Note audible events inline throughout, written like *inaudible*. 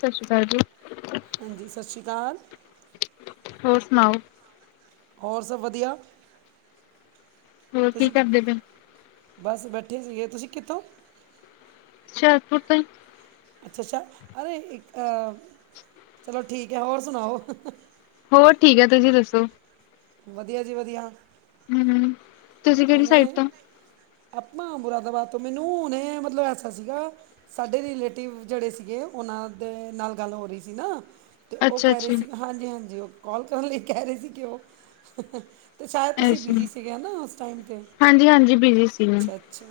ਸ਼ਾਸਰੀ ਕਾਲ ਜੀ। ਹਾਂਜੀ, ਸ਼ਾਸਰੀ ਕਾਲ। ਹੋਰ ਸੁਣਾਓ। ਹੋਰ ਸਭ ਵਧੀਆ, ਹੋਰ ਕੀ ਤੁਸੀਂ ਕਿ ਕਰਦੇ ਪਏ? ਬਸ ਬੈਠੇ ਸੀਗੇ, ਤੁਸੀਂ ਕਿੱਥੋਂ ਸ਼ਿਆਰਪੁਰ ਤੋਂ ਈ ਅੱਛਾ ਅੱਛਾ, ਅਰੇ ਇੱਕ ਅ, ਚਲੋ ਠੀਕ ਐ, ਹੋਰ ਸੁਣਾਓ। ਹੋਰ ਠੀਕ ਐ ਤੁਸੀਂ ਦੱਸੋ। ਵਧੀਆ ਜੀ ਵਧੀਆ। ਹਮ ਹੁਨੇ ਆਪਾਂ ਮੁਰਾਦਾਬਾਦ ਤੋਂ, ਮੈਨੂੰ ਹੁਨੇ ਮਤਲਬ ਐਸਾ ਸੀਗਾ ਸਾਡੇ ਰਿਲੇਟਿਵ ਜਿਹੜੇ ਸੀਗੇ ਉਹਨਾਂ ਦੇ ਨਾਲ ਗੱਲ ਹੋ ਰੀ ਸੀ ਨਾ ਤੇ ਉਹ ਅੱਛਾ ਕਹਿ ਰਹੇ ਅੱਛਾ ਸੀ ਹਾਂਜੀ ਹਾਂਜੀ ਉਹ ਕਾਲ ਕਰਨ ਲਈ ਕਹਿ ਰਹੇ ਸੀ ਕਿ ਉਹ ਤੇ ਸ਼ਾਇਦ ਤੁਸੀਂ ਐਸੀ ਬੀਜੀ ਸੀਗੇ ਨਾ ਉਸ ਟਾਈਮ 'ਤੇ ਹਾਂਜੀ ਹਾਂਜੀ ਬੀਜੀ ਸੀ ਮੈਂ। ਅੱਛਾ ਅੱਛਾ!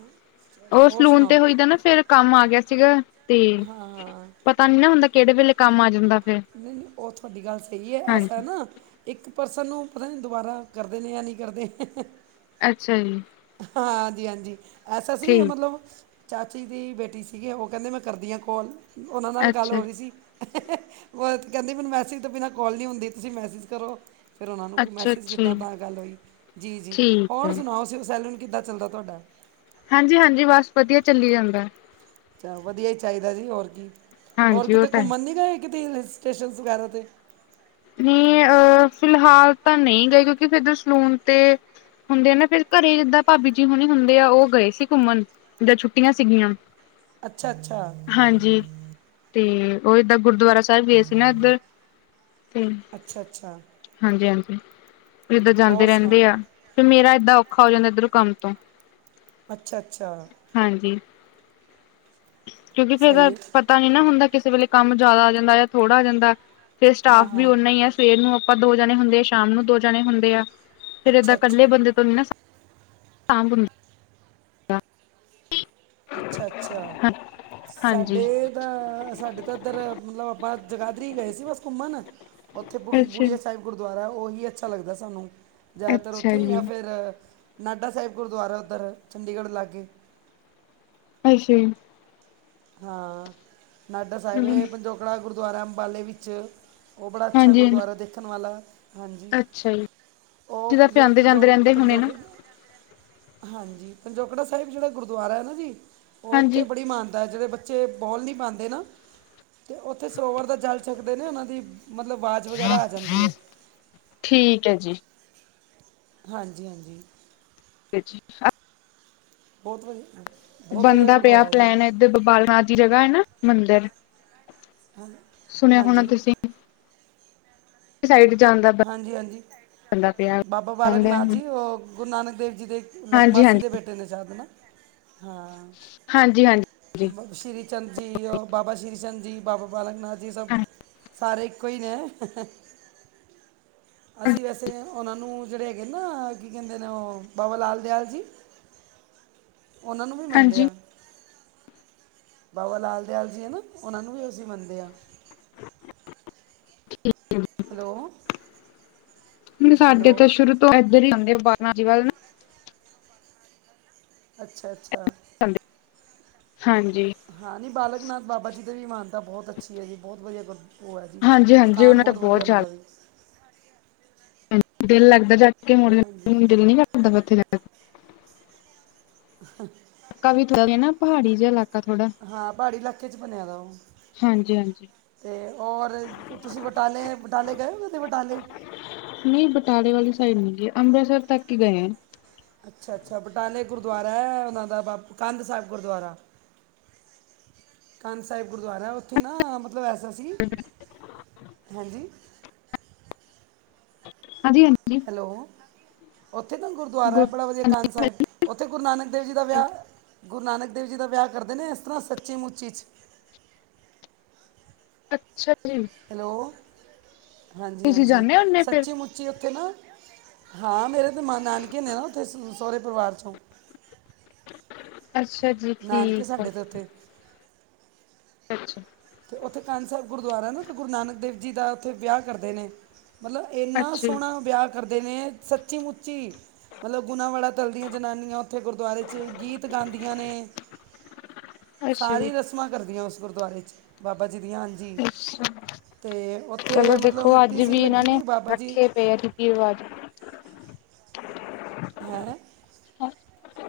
ਚਲੋ ਉਹ ਹੋਰ ਸਲੂਨ ਤੇ ਸੁਣਾਓ ਹੋਈਦਾ ਨਾ ਫੇਰ ਕੰਮ ਆ ਗਿਆ ਸੀਗਾ ਤੇ ਹਾਂ ਹਾਂ ਪਤਾ ਨੀ ਨਾ ਹੁੰਦਾ ਕਿਹੜੇ ਵੇਲੇ ਕੰਮ ਆ ਜਾਂਦਾ ਫੇਰ। *unintelligible* ਨਹੀਂ ਨਹੀਂ ਉਹ ਥੋਡੀ ਗੱਲ ਸਹੀ ਹੈ ਐਸਾ ਹਾਂਜੀ ਨਾ ਇੱਕ ਪਰਸਨ ਨੂੰ ਪਤਾ ਨੀ ਦੁਬਾਰਾ ਕਰਦੇ ਨੇ ਯਾ ਨਈ ਕਰਦੇ ਅੱਛਾ ਜੀ। ਹਾਂਜੀ ਹਾਂਜੀ ਐਸਾ ਸੀ ਠੀਕ ਮਤਲਬ ਚਾਚੀ ਦੀ ਬੇਟੀ ਸੀਗੀ, ਉਹ ਕਹਿੰਦੇ ਮੈਂ ਕਰਦੀ ਆਂ ਕੋਲ ਉਹਨਾਂ ਨਾਲ ਗੱਲ ਅੱਛਾ ਹੋ ਰੀ ਸੀ। *unintelligible* ਕਹਿੰਦੀ ਮੈਨੂੰ ਮੈਸਿਜ ਤੋਂ ਬਿਨਾਂ ਕੋਲ ਨਹੀਂ ਹੁੰਦੀ ਤੁਸੀਂ ਮੈਸਿਜ ਕਰੋ। ਫੇਰ ਉਹਨਾਂ ਨੂੰ ਕੋਈ ਅੱਛਾ ਅੱਛਾ ਮੈਸਿਜ ਜੀ ਕੀਤਾ ਤਾਂ ਗੱਲ ਹੋਈ, ਜੀ ਜੀ ਠੀਕ ਹੈ ਹੋਰ ਸੁਣਾਓ। ਸੈਲੂਨ ਕਿੱਦਾਂ ਚੱਲਦਾ ਤੁਹਾਡਾ। ਹਾਂਜੀ ਹਾਂਜੀ ਬਸ ਵਧੀਆ ਚੱਲੀ ਜਾਂਦਾ। ਚੱਲ ਵਧੀਆ ਹੀ ਚਾਹੀਦਾ ਜੀ ਹੋਰ ਕੀ, ਹੋਰ ਹਾਂਜੀ ਉਹ ਕਿਤੇ ਤਾਂ ਘੁੰਮਣ ਨੀ ਗਏ ਕਿਤੇ ਹਿਲ ਸਟੇਸ਼ਨ ਵਗੈਰਾ 'ਤੇ ਨਹੀਂ ਅਹ ਫਿਲਹਾਲ ਤਾਂ ਨਹੀਂ ਗਏ ਕਿਉਂਕਿ ਇਧਰ ਸੈਲੂਨ ਤੇ ਹੁੰਦੇ ਆ ਨਾ ਫਿਰ ਘਰੇ ਜਿੰਦਾਂ ਭਾਬੀ ਜੀ ਹੁਣੀ ਹੁੰਦੇ ਆ ਉਹ ਗਏ ਸੀ ਘੁੰਮਣ। ਛੁੱਟੀਆਂ ਸੀਗੀਆਂ। ਅੱਛਾ ਅੱਛਾ। ਹਾਂਜੀ ਤੇ ਉਹ ਏਦਾਂ ਗੁਰਦੁਆਰਾ ਸਾਹਿਬ ਗੇ ਸੀ ਨਾ ਇੱਧਰ। ਅੱਛਾ ਅੱਛਾ ਹਾਂਜੀ ਹਾਂਜੀ। ਇੱਦਾ ਜਾਂਦੇ ਹੋਰ ਸੁਣਾ ਰਹਿੰਦੇ ਆਂ। ਫ ਮੇਰਾ ਏਦਾਂ ਔਖਾ ਹੋ ਜਾਂਦੈ ਇੱਧਰ ਕੰਮ ਤੋਂ। ਅੱਛਾ ਅੱਛਾ। ਹਾਂਜੀ ਕਿਉਂਕਿ ਫੇਰ ਸਹੀ ਪਤ ਹੈ ਪਤਾ ਨੀ ਨਾ ਹੁੰਦਾ ਕਿਸੇ ਵੇਲੇ ਕੰਮ ਜਾਦਾ ਆ ਜਾਂਦਾ ਤਾਂ ਥੋੜ੍ਹਾ ਆ ਜਾਂਦਾ। ਫੇਰ ਹਾਂ ਸਟਾਫ ਵੀ ਹਾਂ ਉਨਾਂ ਹੀ ਐ, ਸਵੇਰ ਨੂੰ ਆਪਾਂ ਦੋ ਜਾਣੇ ਹੁੰਦੇ, ਸ਼ਾਮ ਨੂੰ ਦੋ ਜਾਣੇ ਹੁੰਦੇ ਆ। ਫਿਰ ਏਦਾਂ ਅੱਛਾ ਅੱਛਾ ਇਕੱਲੇ ਬੰਦੇ ਤੋਂ ਨੀ ਨਾ ਸਾਂਭ *inaudible* ਹੁੰਦਾ। ਅੱਛਾ ਅੱਛਾ ਹਾਂਜੀ ਸਾਡੇ ਅ ਅ, ਸਾਡੇ ਤਾਂ ਇੱਧਰ ਮਤਲਬ ਆਪਾਂ ਜਗਾਧਰੀ ਗਏ ਸੀ ਬਸ ਘੁੰਮਣ ਉੱਥੇ ਬੁੜ ਅੱਛਾ, ਬੁੜੀਆ ਸਾਹਿਬ ਗੁਰਦੁਆਰਾ ਉਹੀ ਅੱਛਾ ਲੱਗਦੈ ਸਾਨੂੰ। ਜ਼ਿਆਦਾਤਰ ਅੱਛਾ ਉੱਥੇ ਈ ਜੀ। ਐ ਫਿਰ ਨਾਡਾ ਸਾਹਿਬ ਗੁਰਦੁਆਰਾ ਉੱਧਰ ਚੰਡੀਗੜ੍ਹ ਲਾਗੇ ਅੱਛਾ ਜੀ ਹਾਂ! ਨਾਡਾ ਸਾਹਿਬ ਏ, ਹੂੰ, ਪੰਜੋਕੜਾ ਗੁਰਦੁਆਰਾ ਅੰਬਾਲੇ ਵਿੱਚ ਉਹ ਬੜਾ ਅੱਛਾ ਹਾਂਜੀ ਹਾਂਜੀ। ਗੁਰਦੁਆਰਾ ਦੇਖਣ ਵਾਲਾ, ਹਾਂਜੀ। ਅੱਛਾ ਜੀ, ਓ ਤੁਸੀਂ ਤਾਂ ਫਿਰ ਜੇੜਾ ਆਂਦੇ ਜਾਂਦੇ ਪੰਜੋ ਰਹਿੰਦੇ ਹੋਣੇ ਪੰਜੋਕ ਨਾ, ਹਾਂਜੀ ਪੰਜੋਕੜਾ ਸਾਹਿਬ ਜੇੜਾ ਗੁਰਦੁਆਰਾ ਐ ਨਾ ਜੀ ਓ ਹਾਂਜੀ। ਉੱਥੇ ਬੜੀ ਮਾਨ ਦਾ ਜੇੜੇ ਬੱਚੇ ਬੋਲ ਨੀ ਪਾਂਦੇ ਨਾ 'ਤੇ ਉੱਥੇ ਸੋਵਰ ਦਾ ਜਲ ਛਕਦੇ ਨੇ ਉਨਾਂ ਦੀ ਮਤਲਬ ਵਾਜ਼ ਵਗੈਰਾ ਆ ਜਾਂਦੀ ਐ। ਠੀਕ ਐ ਜੀ। ਹਾਂਜੀ-ਹਾਂਜੀ। *inaudible* ਬੋਤ ਵਧੀਆ ਅ ਬਣਦਾ ਪਿਆ ਪਲੈਨ ਏਧਰ ਬਾਲ ਨਾਥ ਦੀ ਜਗਾ ਐ ਨਾ ਮੰਦਰ। ਹਨ ਹਾਂਜੀ। ਸਾਈਡ ਜਾਂਦਾ ਹਾਂਜੀ-ਹਾਂਜੀ, ਬਾਬਾ ਬਾਲਕ ਜਾਂਦੇ ਆ ਨਾਥ ਹੁਣ। ਜੀ ਓ ਗੁਰੂ ਨਾਨਕ ਦੇਵ ਜੀ ਦੇ ਲਗ ਹਾਂਜੀ ਮਾਸੀ ਹਾਂਜੀ, ਦੇ ਬੇਟੇ ਨੇ ਸ਼ੈਦ ਨਾ, ਹਾਂ। ਹਾਂਜੀ ਹਾਂਜੀ, ਬ ਸ਼੍ਰੀ ਚੰਦ ਜੀ ਓ ਬਾਬਾ ਸ਼੍ਰੀ ਚੰਦ ਜੀ, ਬਾਬਾ ਬਾਲਕ ਨਾਥ ਜੀ ਸਭ ਹਾਂਜੀ। ਸਾਰੇ ਇੱਕੋ ਈ ਨੇ। ਅਸੀਂ ਵੈਸੇ ਉਨਾਂ ਨੂੰ ਜੇੜੇ ਹੈਗੇ ਨਾ ਕੀ ਕੈਂਦੇ ਨੇ ਓ ਬਾਬਾ ਲਾਲ ਦਿਆਲ ਜੀ ਉਨਾਂ ਨੂੰ ਵੀ ਮੰਨਦੇ ਹਾਂਜੀ। ਆ। ਬਾਬਾ ਲਾਲ ਦਿਆਲ ਜੀ ਏ ਨਾ ਉਨਾਂ ਨੂੰ ਵੀ ਅਸੀਂ ਮੰਨਦੇ ਆ। *inaudible* ਹੈਲੋ ਨਈ ਸਾਡੇ ਤਾਂ ਹੈਲੋ ਸ਼ੁਰੂ ਤੋਂ ਐਧਰ ਈ ਜਾਂਦੇ ਆ ਬਾਨਾ ਜੀ ਵੱਲ ਨਾ। ਅੱਛਾ-ਅੱਛਾ। ਜਾਂਦੇ, ਹਾਂਜੀ। ਹਾਂ ਨਈ ਬਾਲਕ ਨਾਥ ਬਾਬਾ ਜੀ ਦੇ ਵੀ ਮਾਨਤਾ ਬੋਤ ਅੱਛੀ ਐ ਜੀ ਬੋਤ ਵਧੀਆ ਗੁਰ ਓ ਐ ਜੀ, ਹਾਂਜੀ ਹਾਂਜੀ, ਥਾਨ ਉਹਨਾਂ ਦਾ ਬੋਤ ਵਧੀਆ ਬਹੁਤ ਉਨਾਂ ਦਾ ਜ਼ਿਆਦਾ ਵੀ। ਦਿਲ ਲੱਗਦਾ ਜਾ ਕੇ ਹੁਣ ਹਾਂਜੀ ਦਿਲ ਨੀ ਕਰਦਾ ਪਿਆ ਉਥੇ ਜਾਣ। *unintelligible* ਕਵੀ ਥਲਦੀ ਆ ਨਾ ਪਹਾੜੀ ਜਾ ਇਲਾਕਾ ਥੋੜਾ। ਹਾਂ ਪਹਾੜੀ ਇਲਾਕੇ 'ਚ ਬਣਿਆ ਦਾ ਓ। ਹਾਂਜੀ ਹਾਂਜੀ 'ਤੇ ਔਰ ਤੁਸੀਂ ਬਟਾਲੇ, ਬਟਾਲੇ ਗਏ ਓ ਕਦੀ ਬਟਾਲੇ? ਨਈ ਬਟਾਲੇ ਵਾਲੀ ਸਾਈਡ ਨੀ ਗਏ ਅੰਬਰਸਰ ਤੱਕ ਈ ਗਏ ਆ। ਅੱਛਾ-ਅੱਛਾ ਬਟਾਲੇ ਗੁਰਦੁਆਰਾ ਐ ਉਨਾਂ ਦਾ ਬਪ ਕੰਧ ਸਾਅਬ ਗੁਰਦੁਵਾਰਾ। ਕੰਧ ਸੇਅਬ ਗੁਰਦੁਆਰਾ ਉੱਥੇ ਨਾ ਮਤਲਬ ਐਸਾ ਸੀ *inaudible* ਹੈਂ ਜੀ। ਹਾਂਜੀ-ਹਾਂਜੀ। ਹੈਲੋ, ਉੱਥੇ ਨਾ ਗੁਰਦੁਆਰਾ ਗੁ ਐ ਬੜਾ ਵਧੀਆ ਕੰਧ ਸਾਇਬ ਉੱਥੇ ਗੁਰੂ ਨਾਨਕ ਦੇਵ ਜੀ ਦਾ ਵੇਆ, ਗੁਰੂ ਨਾਨਕ ਦੇਵ ਜੀ ਦਾ ਵੇਆ ਕਰਦੇ ਨੇ ਏਸ ਤਰਾਂ ਸੱਚੀ ਮੁੱਚੀ 'ਚ। ਅੱਛਾ ਜੀ। ਹੈਲੋ, ਤੁਸੀਂ ਹਾਂਜੀ-ਹਾਂਜੀ ਜਾਂਦੇ ਹੁੰਦੇ ਫਿਰ ਸੱਚੀ ਮੁੱ ਚੀ ਉੱਥੇ ਨਾ, ਹਾਂ ਮੇਰੇ 'ਤੇ ਮ ਨਾਨਕੇ ਨੇ ਨਾ ਉਥੇ ਸ ਸੌਰੇ ਪਰਿਵਾਰ ਚੋਂ। ਅੱਛਾ ਜੀ ਠੀਕ ਆ‌। ਉਥੇ ਅੱਛਾ। ਅਤੇ ਉੱਥੇ ਕਾਨ ਸਾਹਿਬ ਗੁਰਦੁਆਰਾ ਹੈ ਨਾ, ਉੱਥੇ ਗੁਰੂ ਨਾਨਕ ਦੇਵ ਜੀ ਦਾ ਉੱਥੇ ਵਿਆਹ ਕਰਦੇ ਨੇ ਮਤਲਬ, ਇੰਨਾ ਅੱਛਾ ਜੀ ਸੋਹਣਾ ਵਿਆਹ ਕਰਦੇ ਨੇ ਸੱਚੀ- ਮੁੱਚੀ ਮਤਲਬ ਗੁਣਾ ਵਾਲਾ ਤਲਦੀਆਂ ਜਨਾਨੀਆਂ। ਉੱਥੇ ਗੁਰਦੁਆਰੇ ਚ, ਗੀਤ ਗਾਦੀਆਂ ਨੇ ਅੱਛਾ ਜੀ ਸਾਰੀ ਰਸ ਮਾ ਕਰਦੀਆਂ। ਉਸ ਗੁਰਦੁਆਰੇ ਚ ਬਾਬਾ ਜੀ ਦੀਆਂ ਹਨ ਜੀ ਅੱਛਾ ਤੇ ਚਲੋ ਉੱਥੇ ਮਤਲਬ ਦੇਖੋ ਮਿੱਟੀ ਸੀ। ਲੱਗੀ ਨਹੀਂ ਬਾਬਾ ਜੀ ਇਹ ਵਾਜ਼ ਹੇਂ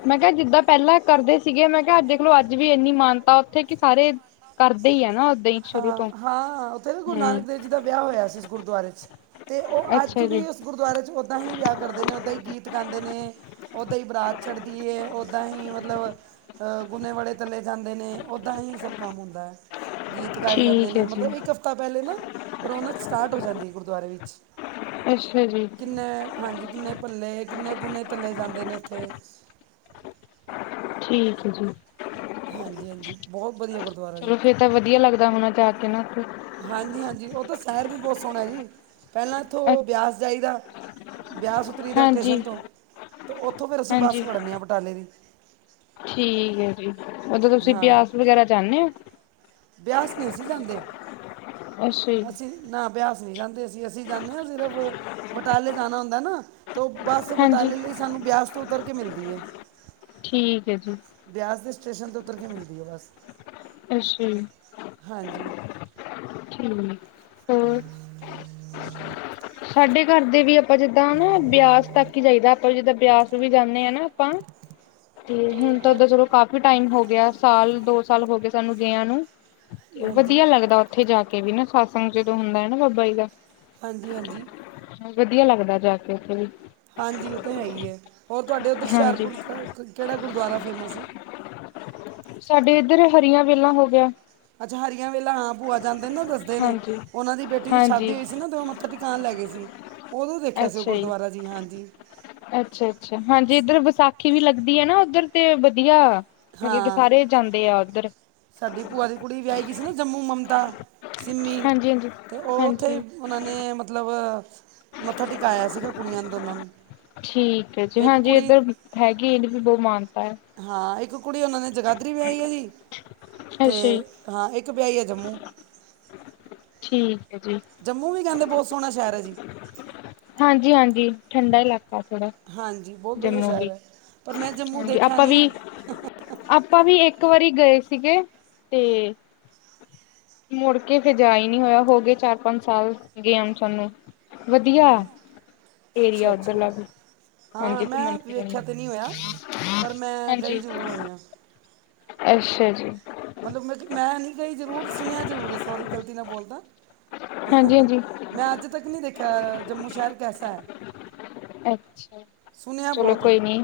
ਮੈਂ ਕਿਹਾ ਜਿੱਦਾਂ ਪਹਿਲਾਂ ਕਰਦੇ ਸੀਗੇ। ਮੈਂ ਕਿਹਾ, ਦੇਖਲੋ ਅੱਜ ਵੀ ਇੰਨੀ ਮਾਨਤਾ ਉੱਥੇ ਕਿ ਸਾਰੇ ਕਰਦੇ ਹੀ ਆ ਨਾ ਓਦਾਂ ਹੀ ਸ਼ੁਰੂ ਤੋਂ ਹਾਂ-ਹਾਂ। ਉੱਥੇ ਵੀ ਗੁਰੂ ਨਾਨਕ ਹਮ ਦੇਵ ਜੀ ਦਾ ਵਿਆਹ ਹੋਇਆ ਸੀ। ਉਸ ਗੁਰਦੁਆਰੇ ਚ, ਤੇ ਉਹ ਅੱਜ ਅੱਛਾ ਜੀ ਵੀ ਗੁਰਦੁਆਰੇ ਚ, ਓਦਾਂ ਹੀ ਵਿਆਹ ਕਰਦੇ ਨੇ, ਉੱਦਾਂ ਹੀ ਗੀਤ ਗਾਦੇ ਨੇ। ਓਦਾਂ ਹੀ ਬਰਾਤ ਚੜ੍ਹਦੀ ਏ ਓਦਾਂ ਹੀ ਮਤਲਬ ਗੁਨੇ ਵਾਲੇ ਤਲੇ ਜਾਂਦੇ ਨੇ। ਉੱਦਾਂ ਹੀ ਸਭ ਕੰਮ ਹੁੰਦਾ। ਗੀਤ ਗਾਏ ਜਾਂਦੇ ਠੀਕ ਨੇ। ਹੈ ਜੀ ਮਤਲਬ ਇੱਕ ਹਫਤਾ ਪਹਿਲੇ ਨਾ ਰੌਣਕ ਸਟਾਰਟ ਹੋ ਜਾਂਦੀ ਹੈ। ਗੁਰਦੁਆਰੇ ਵਿੱਚ ਅੱਛਾ ਜੀ। ਕਿੰਨੇ ਹਾਂਜੀ ਕਿੰਨੇ ਪੱਲੇ ਕਿੰਨੇ ਕੁੂਨੇ ਤੱਲੇ ਜਾਂਦੇ ਨੇ। ਉੱਥੇ ਠੀਕ ਹੈ। ਜੀ ਹਾਂਜੀ-ਹਾਂਜੀ ਬਹੁਤ ਵਧੀਆ ਗੁਰਦੁਆਰਾ ਜੀ। ਚਲੋ ਫੇਰ ਵਧੀਆ ਲੱਗਦਾ ਹੋਣਾ ਜਾ ਕੇ ਨਾ ਉੱਥੇ ਹਾਂਜੀ-ਹਾਂਜੀ, ਉਹ ਤਾਂ ਸ਼ਹਿਰ ਵੀ ਬਹੁਤ ਸੋਹਣਾ ਹੈ। ਜੀ ਪਹਿਲਾਂ ਇੱਥੋਂ ਬਿਆਸ ਜਾਈਦਾ। ਵਿਆਸ ਉੱਤਰੀ ਦਾ ਹਾਂਜੀ ਸਟੇਸ਼ਨ ਤੋਂ ਅਤੇ ਉੱਥੋਂ ਫਿਰ ਅਸੀਂ ਬੱਸ ਹਾਂਜੀ ਫੜਨੇ ਆ। ਬਟਾਲੇ ਦੀ ਠੀਕ ਹੈ, ਜੀ ਉਦੋਂ ਤੁਸੀਂ ਹਾਂ ਬਿਆਸ ਵਗੈਰਾ ਜਾਣੇ ਹੋ। ਬਿਆਸ ਨਹੀਂ ਅਸੀਂ ਜਾਂਦੇ, ਅੱਛਾ ਜੀ। ਅਸੀਂ ਨਾ, ਬਿਆਸ ਨਹੀਂ ਜਾਂਦੇ। ਅਸੀਂ-ਅਸੀਂ ਜਾਂਦੇ ਹਾਂ। ਸਿਰਫ ਬਟਾਲੇ ਜਾਣਾ ਹੁੰਦਾ ਨਾ। ਤ ਬੱਸ, ਹਾਂਜੀ ਬਟਾਲੇ ਲਈ ਸਾਨੂੰ ਬਿਆਸ ਤੋਂ ਉਤਰ ਕੇ ਮਿਲਦੀ ਹੈ। ਠੀਕ ਹੈ ਜੀ। ਬਿਆਸ ਦੇ ਸਟੇਸ਼ਨ ਤੇ ਉੱਤਰ ਕੇ ਮਿਲਦੀ ਆ। ਬੱਸ ਅੱਛਾ। ਹਾਂਜੀ। ਠੀਕ। ਹੋਰ ਹ। ਸਾਡੇ ਘਰ ਦੇ ਵੀ ਆਪਾਂ ਜਿੱਦਾਂ ਨਾ ਬਿਆਸ ਤੱਕ ਹੀ ਚਾਹੀਦਾ। ਆਪਾਂ ਜਿੱਦਾਂ ਬਿਆਸ ਵੀ ਜਾਂਦੇ ਹਾਂ ਨਾ। ਆਪਾਂ ਤੇ ਹੁਣ ਤਾਂ ਓਦਾਂ ਚਲੋ। ਕਾਫੀ ਟਾਈਮ ਹੋ ਗਿਆ ਸਾਲ, ਦੋ ਸਾਲ ਹੋ ਗਏ। ਸਾਨੂੰ ਗਈਆ ਨੂੰ ਤੇ, ਹਾਂਜੀ ਵਧੀਆ ਲੱਗਦਾ। ਉੱਥੇ ਜਾ ਕੇ ਵੀ ਨਾ ਸਤਸੰਗ ਜਦੋਂ ਹੁੰਦਾ ਹੈ ਨਾ, ਬਾਬਾ ਜੀ ਦਾ ਹਾਂਜੀ-ਹਾਂਜੀ। ਵਧੀਆ ਲੱਗਦਾ ਜਾ ਕੇ, ਉੱਥੇ ਵੀ ਹਾਂਜੀ, ਇਹ ਤਾਂ ਹੈਗੀ ਹੈ। ਹੋਰ ਤੁਹਾਡੇ ਉੱਧਰ ਹਾਂਜੀ ਹੁਸ਼ਿਆਰਪੁਰ ਕਿਹੜਾ ਗੁਰਦੁਆਰਾ ਫੇਮਸ ਹੈ। ਸਾਡੇ ਇੱਧਰ ਹਰੀਆਂ ਵੇਲਾ ਹੋ ਗਿਆ। ਅੱਛਾ, ਹਰੀਆਂ ਵੇਲਾ ਹਾਂ। ਭੂਆ ਜਾਂਦੇ ਨੇ ਨਾ ਦੱਸਦੇ ਨੇ, ਹਾਂਜੀ ਉਹਨਾ ਦੀ ਬੇਟੀ ਦੀ ਸ਼ਾਦੀ ਹਾਂਜੀ ਹੋਈ ਸੀ ਨਾ। ਦੋ ਥ ਦੁਕਾਨ ਲੈ ਗਏ ਸੀ। ਉਦੋਂ ਦੇਖਿਆ ਸੀ। ਉਹ ਗੁਰਦੁਆਰਾ ਜੀ ਹਾਂਜੀ। ਅੱਛਾ -ਅੱਛਾ, ਹਾਂਜੀ ਇੱਧਰ ਵਿਸਾਖੀ ਵੀ ਲੱਗਦੀ ਆ। ਨਾ ਉੱਧਰ ਤੇ ਵਧੀਆ। ਮਤਲਬ ਕਿ ਹਾਂ ਸਾਰੇ ਜਾਂਦੇ ਆ। ਉੱਧਰ ਸਾਡੀ ਭੂਆ ਦੀ ਕੁੜੀ ਵਿਆਹੀ ਗਈ ਸੀ ਨਾ ਜੰਮੂ, ਮਮਤਾ, ਸਿੰਮੀ ਹਾਂਜੀ ਹਾਂਜੀ ਤੇ ਉਹ ਉੱਥੇ ਹਾਂਜੀ ਉਹਨਾਂ ਨੇ ਮਤਲਬ ਮੱਥਾ ਟਿਕਾਇਆ ਸੀਗਾ ਕੁੜੀਆਂ ਨੇ ਦੋਨਾਂ ਨੂੰ, ਠੀਕ ਹੈ ਜੀ ਇੱਕ ਹਾਂਜੀ ਕੁੜੀ ਇੱਧਰ ਹੈਗੀ ਇਹਨੂੰ ਵੀ ਬਹੁਤ ਮਾਨਤਾ ਹੈ। ਹਾਂ ਇੱਕ ਕੁੜੀ ਉਹਨਾਂ ਨੇ ਜਗਾਧਰੀ ਵਿਆਹੀ ਹੋਈ, ਅੱਛਾ ਜੀ ਤੇ ਹਾਂ ਇੱਕ ਵਿਆਹੀ ਆ ਜੰਮੂ। ਠੀਕ ਹੈ ਜੀ। ਜੰਮੂ ਵੀ ਕਹਿੰਦੇ ਬਹੁਤ ਸੋਹਣਾ ਸ਼ਹਿਰ ਹੈ ਜੀ। ਹਾਂਜੀ-ਹਾਂਜੀ, ਠੰਡਾ ਇਲਾਕਾ ਥੋੜਾ, ਹਾਂਜੀ ਬਹੁਤ ਵਧੀਆ ਜੰਮੂ ਸ਼ਹਿਰ ਵੀ, ਹੈ ਪਰ ਮੈਂ ਜੰਮੂ ਹਾਂਜੀ ਦੇਖਿਆ ਆਪਾਂ ਨਹੀਂ ਵੀ ਹੈ ਆਪਾਂ ਵੀ ਇੱਕ ਵਾਰੀ ਗਏ ਸੀਗੇ, ਤੇ ਮੁੜ ਕੇ ਫਿਰ ਜਾ ਹੀ ਨਹੀ ਹੋਇਆ ਹੋਗੇ ਚਾਰ ਪੰਜ ਸਾਲ ਗਿਆ ਨੂੰ ਸਾਨੂੰ, ਵਧੀਆ। ਅੱਛਾ ਏਰੀਆ ਅੱਛਾ ਉਧਰਲਾ ਵੀ ਹਾਂ ਹਾਂਜੀ ਘੁੰਮਣ ਮੈਂ ਫਿਰਨ, ਵੇਖਿਆ ਤਾਂ ਨਹੀਂ ਹੋਇਆ ਪਰ ਮੈਂ ਗਈ ਹਾਂਜੀ। ਜ਼ਰੂਰ ਹੋਈ ਹਾਂ ਅੱਛਾ ਜੀ। ਮਤਲਬ ਮੈਂ, ਮੈਂ ਨਹੀਂ ਗਈ ਜ਼ਰੂਰ ਸੁਣਿਆ ਜ਼ਰੂਰ ਹੈ ਸੋਰੀ ਗਲਤੀ ਨਾਲ ਬੋਲਤਾ ਹਾਂਜੀ ਹਾਂਜੀ ਮੈਂ ਅੱਜ ਤੱਕ ਨਹੀਂ ਦੇਖਿਆ ਜੰਮੂ ਸ਼ਹਿਰ ਕੈਸਾ ਹੈ। ਅੱਛਾ, ਸੁਣਿਆ ਚਲੋ ਬਹੁਤ ਹੈ ਕੋਈ ਨੀ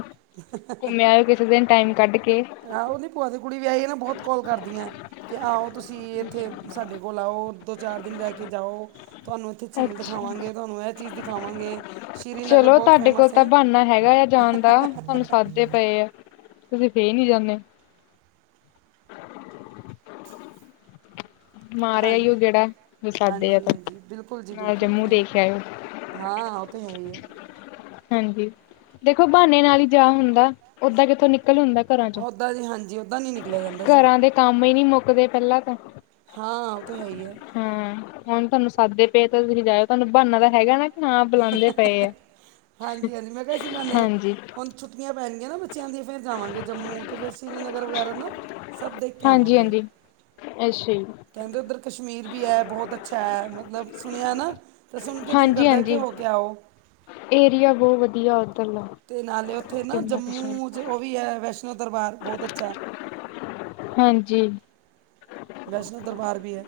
ਘੁੰਮਿਆ ਆਇਓ ਕਿਸੇ ਦਿਨ ਟਾਈਮ ਕੱਢ ਕੇ। ਆਹੋ ਉਹ ਦੀ ਭੂਆ ਦੀ ਕੁੜੀ ਵਿਆਹ ਈਆ ਹੈ ਨਾ ਬਹੁਤ ਕਾੱਲ ਕਰਦੀਆਂ ਕਿ ਆਹਓ ਤੁਸੀਂ ਇੱਥੇ ਸਾਡੇ ਕੋਲ ਆਓ ਦੋ ਚਾਰ ਦਿਨ ਲੈ ਕੇ ਜਾਓ, ਤੁਹਾਨੂੰ ਇੱਥੇ ਝੀਲ ਅੱਛਾ ਦਿਖਾਵਾਂਗੇ, ਇਹ ਚੀਜ਼ ਦਿਖਾਵਾਂਗੇ। ਸ਼੍ਰੀਨਗਰ ਚਲੋ ਬਹੁਤ ਤੁਹਾਡੇ ਕੋਲ ਫੇਮਸ ਹੈ ਤਾਂ ਬਹਾਨਾ ਹੈਗਾ ਆ ਜਾਣ ਦਾ ਤੁਹਾਨੂੰ ਸਦਦੇ ਪਏ ਆ, ਤੁਸੀ ਫੇਰ ਨੀ ਜਾਂਦੇ। ਮਾਰ ਹਾਂਜੀ, ਆਈਓ ਗੇੜਾ ਜੇ ਸੱਦਦੇ ਆ ਤਾਂ ਹਾਂਜੀ-ਹਾਂਜੀ, ਬਿਲਕੁਲ ਜੀ ਨਾਲ ਬਿਲਕੁਲ ਜੰਮੂ ਜ ਦੇਖ ਆਇਓ ਹਾਂ ਉਹ ਤਾਂ ਹੈ ਹੀ ਹੈ। ਹਾਂਜੀ, ਦੇਖੋ ਬਹਾਨੇ ਨਾਲ ਹੀ ਜਾ ਹੁੰਦਾ ਓਦਾਂ ਕਿੱਥੋਂ ਨਿਕਲ ਹੁੰਦਾ ਘਰਾਂ ਚੋ। ਓਦਾਂ ਨੀ ਹਾਂਜੀ ਓਦਾਂ ਨੀ ਨਿਕਲ ਘਰਾਂ ਦੇ ਕੰਮ ਹੀ ਨਹੀ ਮੁੱਕਦੇ ਪਹਿਲਾਂ ਤਾਂ ਹਾਂ ਉਹ ਤਾਂ ਹੈ ਹੀ ਹੈ। ਹਾਂ ਹੁਣ ਤੁਹਾਨੂੰ ਸਾਦੇ ਪਏ ਤਾਂ ਤੁਸੀਂ ਜਾਇਓ ਤੁਹਾਨੂੰ ਬਹਾਨਾ ਤਾਂ ਹੈਗਾ ਨਾ। ਹਾਂ ਬੁਲਾਦੇ ਪਏ ਆ, ਹਾਂਜੀ ਹਾਂਜੀ ਮੈਂ ਕਿਹਾ ਸੀ ਬਹਾਨੇ ਹਾਂਜੀ। ਹੁਣ ਛੁੱਟੀਆਂ ਪੈਣਗੀਆਂ ਨਾ ਬੱਚਿਆਂ ਦੀ ਫਿਰ ਜਾਵਾਂਗੇ ਜੰਮੂ ਤੇ ਫਿਰ ਸ਼੍ਰੀ ਨਗਰ ਵਗੈਰਾ ਨਾ ਸਭ ਦੇਖ ਕੇ ਆਵਾਂਗੇ ਹਾਂਜੀ-ਹਾਂਜੀ, ਅੱਛਾ ਜੀ। ਕਹਿੰਦੇ ਉੱਧਰ ਕਸ਼ਮੀਰ ਵੀ ਹੈ ਬਹੁਤ ਅੱਛਾ ਹੈ ਮਤਲਬ ਸੁਣਿਆ ਨਾ ਤੇ ਸੁਣ ਕੇ ਦਿਲ ਹਾਂਜੀ ਕਰਦਾ ਏ। ਹਾਂਜੀ ਹੋ ਕੇ ਆਓ। ਏਰੀਆ ਬਹੁਤ ਵਧੀਆ ਉਧਰਲਾ। ਤੇ ਨਾਲੇ ਉੱਥੇ ਨਾ ਜੰਮੂ ਚ ਉਹ ਵੀ ਹੈ ਵੈਸ਼ਨੋ ਦਰਬਾਰ ਬਹੁਤ ਅੱਛਾ। ਹਾਂਜੀ। ਵੈਸ਼ਨੋ ਦਰਬਾਰ ਵੀ ਹੈ।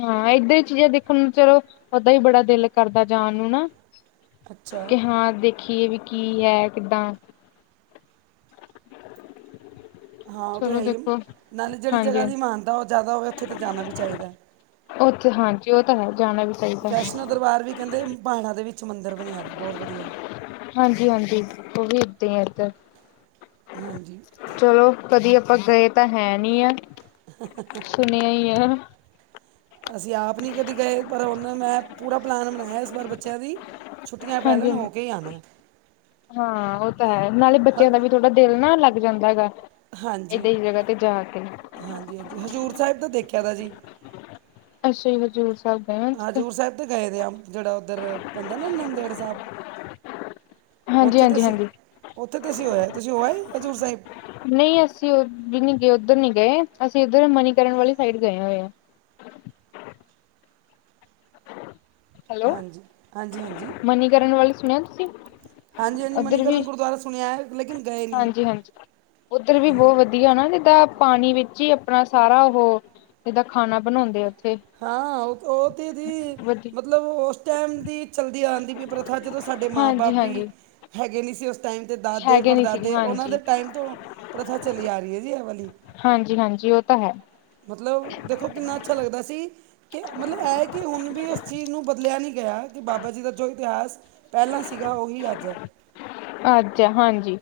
ਹਾਂ ਇੱਧਰ ਚੀ ਦੇਖਣ ਨੂੰ ਚਲੋ ਓਦਾਂ ਹੀ ਬੜਾ ਦਿਲ ਕਰਦਾ ਜਾਣ ਨੂੰ ਨਾ ਅੱਛਾ ਕਿ ਹਾਂ ਦੇਖੀਏ ਵੀ ਕੀ ਹੈ ਕਿੱਦਾਂ *inaudible* ਹਾਂ ਉਹ ਤਾਂ ਚਲੋ ਹੈ ਹੀ ਦੇਖੋ ਨਾਲੇ ਜਿਹੜੀ ਹਾਂਜੀ ਜਗ੍ਹਾ ਦੀ ਹਾਂਜੀ ਮਾਨਤਾ ਉਹ ਜ਼ਿਆਦਾ ਹੋਵੇ ਉੱਥੇ ਤਾਂ ਜਾਣਾ ਵੀ ਚਾਹੀਦਾ ਹੈ। ਓਕੇ ਹਾਂਜੀ ਉਹ ਤਾਂ ਹੈ ਜਾਣਾ ਵੀ ਚਾਹੀਦਾ। ਵੈਸ਼ਨੂੰ ਦਰਬਾਰ ਵੀ ਕਹਿੰਦੇ ਪਹਾੜਾ ਦੇ ਵਿੱਚ ਮੰਦਰ ਬਣਿਆ ਵਾ ਬਹੁਤ ਵਧੀਆ। ਹਾਂਜੀ-ਹਾਂਜੀ, ਉਹ ਵੀ ਏਦਾਂ ਹੀ ਆ ਇੱਧਰ, ਹਾਂਜੀ ਚਲੋ। ਕਦੀ ਆਪਾਂ ਗਏ ਤਾਂ ਹੈਨੀ ਆ। *inaudible* ਸੁਨੇਆ ਈ ਆ। ਅਸੀਂ ਆਪ ਨੀ ਕਦੀ ਗਏ ਪਰ ਓਨਾਂ ਨੇ ਪੂਰਾ ਪਲੈਨ ਬਨਾਏਆ ਇਸ ਵਾਰ ਬੱਚੇਆਂ ਦੀ ਛੁੱਟੀਆਂ ਪੈ ਹਾਂਜੀ-ਹਾਂਜੀ, ਲੈਣ ਹੋ ਕੇ ਹੀ ਆਉਣਾ ਹਾਂ ਓ ਤਾਂ ਹੈ ਨਾਲ਼ੇ ਹ ਬੱਚੇਆਂ ਦਾ ਵੀ ਥੋ ਥੋੜਾ ਦਿਲ ਨਾ ਲੱਗ ਜਾਂਦਾ ਗਾ, ਏਦਾਂ ਦੀ ਜਗਾ ਤੇ ਜਾ ਕੇ। ਹਾਂਜੀ-ਹਾਂਜੀ ਹਜ਼ੂਰ ਸੈਬ ਦਾ ਦੇਖੇਆ ਦਾ ਜੀ। ਅੱਛਾ ਜੀ ਹਜ਼ੂਰ ਸਾਬ ਹਜ਼ੂਰ ਸੈਬ ਤੇ ਗਏ ਦੇ ਆਂ ਜੇੜਾ ਓਦਰ ਪੈਂਦਾ ਨਾ ਨੰਦੇੜ ਸਾਬ। ਹਾਂਜੀ ਓਥੇ ਤੇ ਹਾਂਜੀ ਅਸੀਂ ਹਾਂਜੀ ਓਥੇ ਤੇ ਅਸੀਂ ਹੋ ਆਏ ਤੁਸੀਂ ਹੋ ਆਏ ਹਜ਼ੂਰ ਸਾਇਬ। ਨਈਂ ਅਸੀਂ ਓ ਵੀ ਨੀ ਗਏ ਓਦਰ ਨੀ ਗਏ ਅਸੀਂ ਏਦਰ ਮਨੀਕਰਨ ਵਾਲੀ ਸਾਈਡ ਗਏ ਹੋਏ ਆਂ। ਹੈਲੋ ਹਾਂਜੀ-ਹਾਂਜੀ-ਹਾਂਜੀ। ਮਨੀਕਰਨ ਵੱਲ ਸੁਣਿਆ ਤੁਸੀਂ ਹਾਂਜੀ-ਹਾਂਜੀ ਮਨੀਕਰਨ ਗੁਰਦੁਆਰਾ ਸੁਨੇਆ ਐ ਲੇਕਿਨ ਗਏ ਨਹੀਂ ਹਾਂਜੀ-ਹਾਂਜੀ, ਓਦਰ ਵੀ ਬਹੁ ਵਦੀ ਵਦੀਆ ਨਾ ਜਿੱਦਾਂ ਪਾਨੀ ਵਿੱਚ ਈ ਆਪਨਾ ਸਾਰਾ ਓਹੋ ਜਿੱਦਾਂ ਖਾਨਾ ਬਨੌਂਦੇ ਆ ਓਥੇ। ਹਾਂ ਓ-ਓ ਤੇ ਦੀ ਵਧੀਆ ਮਤਲਬ ਓਸ ਟੈਮ ਦੀ ਚੱਲਦੀ ਆਨਦੀ ਵੀ ਐ ਪ੍ਰਥਾ ਜਦੋਂ ਸਾਡੇ ਮਾਂ ਬਾਪ ਹਾਂਜੀ ਵੀ ਹਾਂਜੀ ਹੈਗੇ ਨੀ ਸੀ ਓਸ ਟੈਮ ਤੇ ਦਾਦੇ ਹੈਗੇ ਨੀ ਸੀਗੇ ਪੜਦਾਦੇ ਓਨਾਂ ਹਾਂਜੀ ਦੇ ਟਾਈਮ ਤੋਂ ਪ੍ਰਥਾ ਚਲੀ ਆ ਰਈ ਐ ਜੀ ਐ ਵਾਲੀ। ਹਾਂਜੀ-ਹਾਂਜੀ ਓ ਤਾਂ ਹੈ। ਮਤਲਬ ਦੇਖੋ ਕਿੰਨਾ ਅੱਛਾ ਲੱਗਦਾ ਜੀ ਕੇ ਮਤਲਬ ਐ ਕੇ ਹੁਨ ਵੀ ਉਸ ਚੀਜ਼ ਨੂੰ ਬਦਲੇਆ ਨੀ ਗੇਆ ਕੇ ਬਾਬਾ ਜੀ ਦਾ ਜੋ ਇਤਹਾਸ ਪੈਲਾਂ ਸੀਗਾ ਓਹੀ ਅੱਜ ਐ। ਅੱਜ ਆ ਹਾਂਜੀ,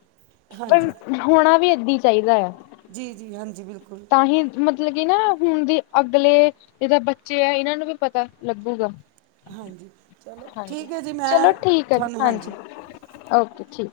ਪਰ ਹੋਨਾ ਵੀ ਏਦਾ ਈ ਚਾਈਦਾ ਆ। ਜੀ-ਜੀ ਹਾਂਜੀ ਬਿਲਕੁਲ। ਤਾਂਹੀ ਮਤਲਬ ਕੀ ਨਾ ਹੁਨ ਦੇ ਅਗਲੇ ਏ ਤਾਂ ਬੱਚੇ ਆ ਏਨਾਂ ਨੂੰ ਵੀ ਪਤਾ ਲੱਗੂਗਾ। ਹਾਂਜੀ ਚਲੋ ਹਾਂਜੀ, ਠੀਕ ਹੈ ਜੀ ਚਲੋ ਮੈਂ ਠੀਕ ਆ ਜੀ ਤੁਹਾਨੂੰ ਹਾਂਜੀ। ਓਕੇ ਠੀਕ।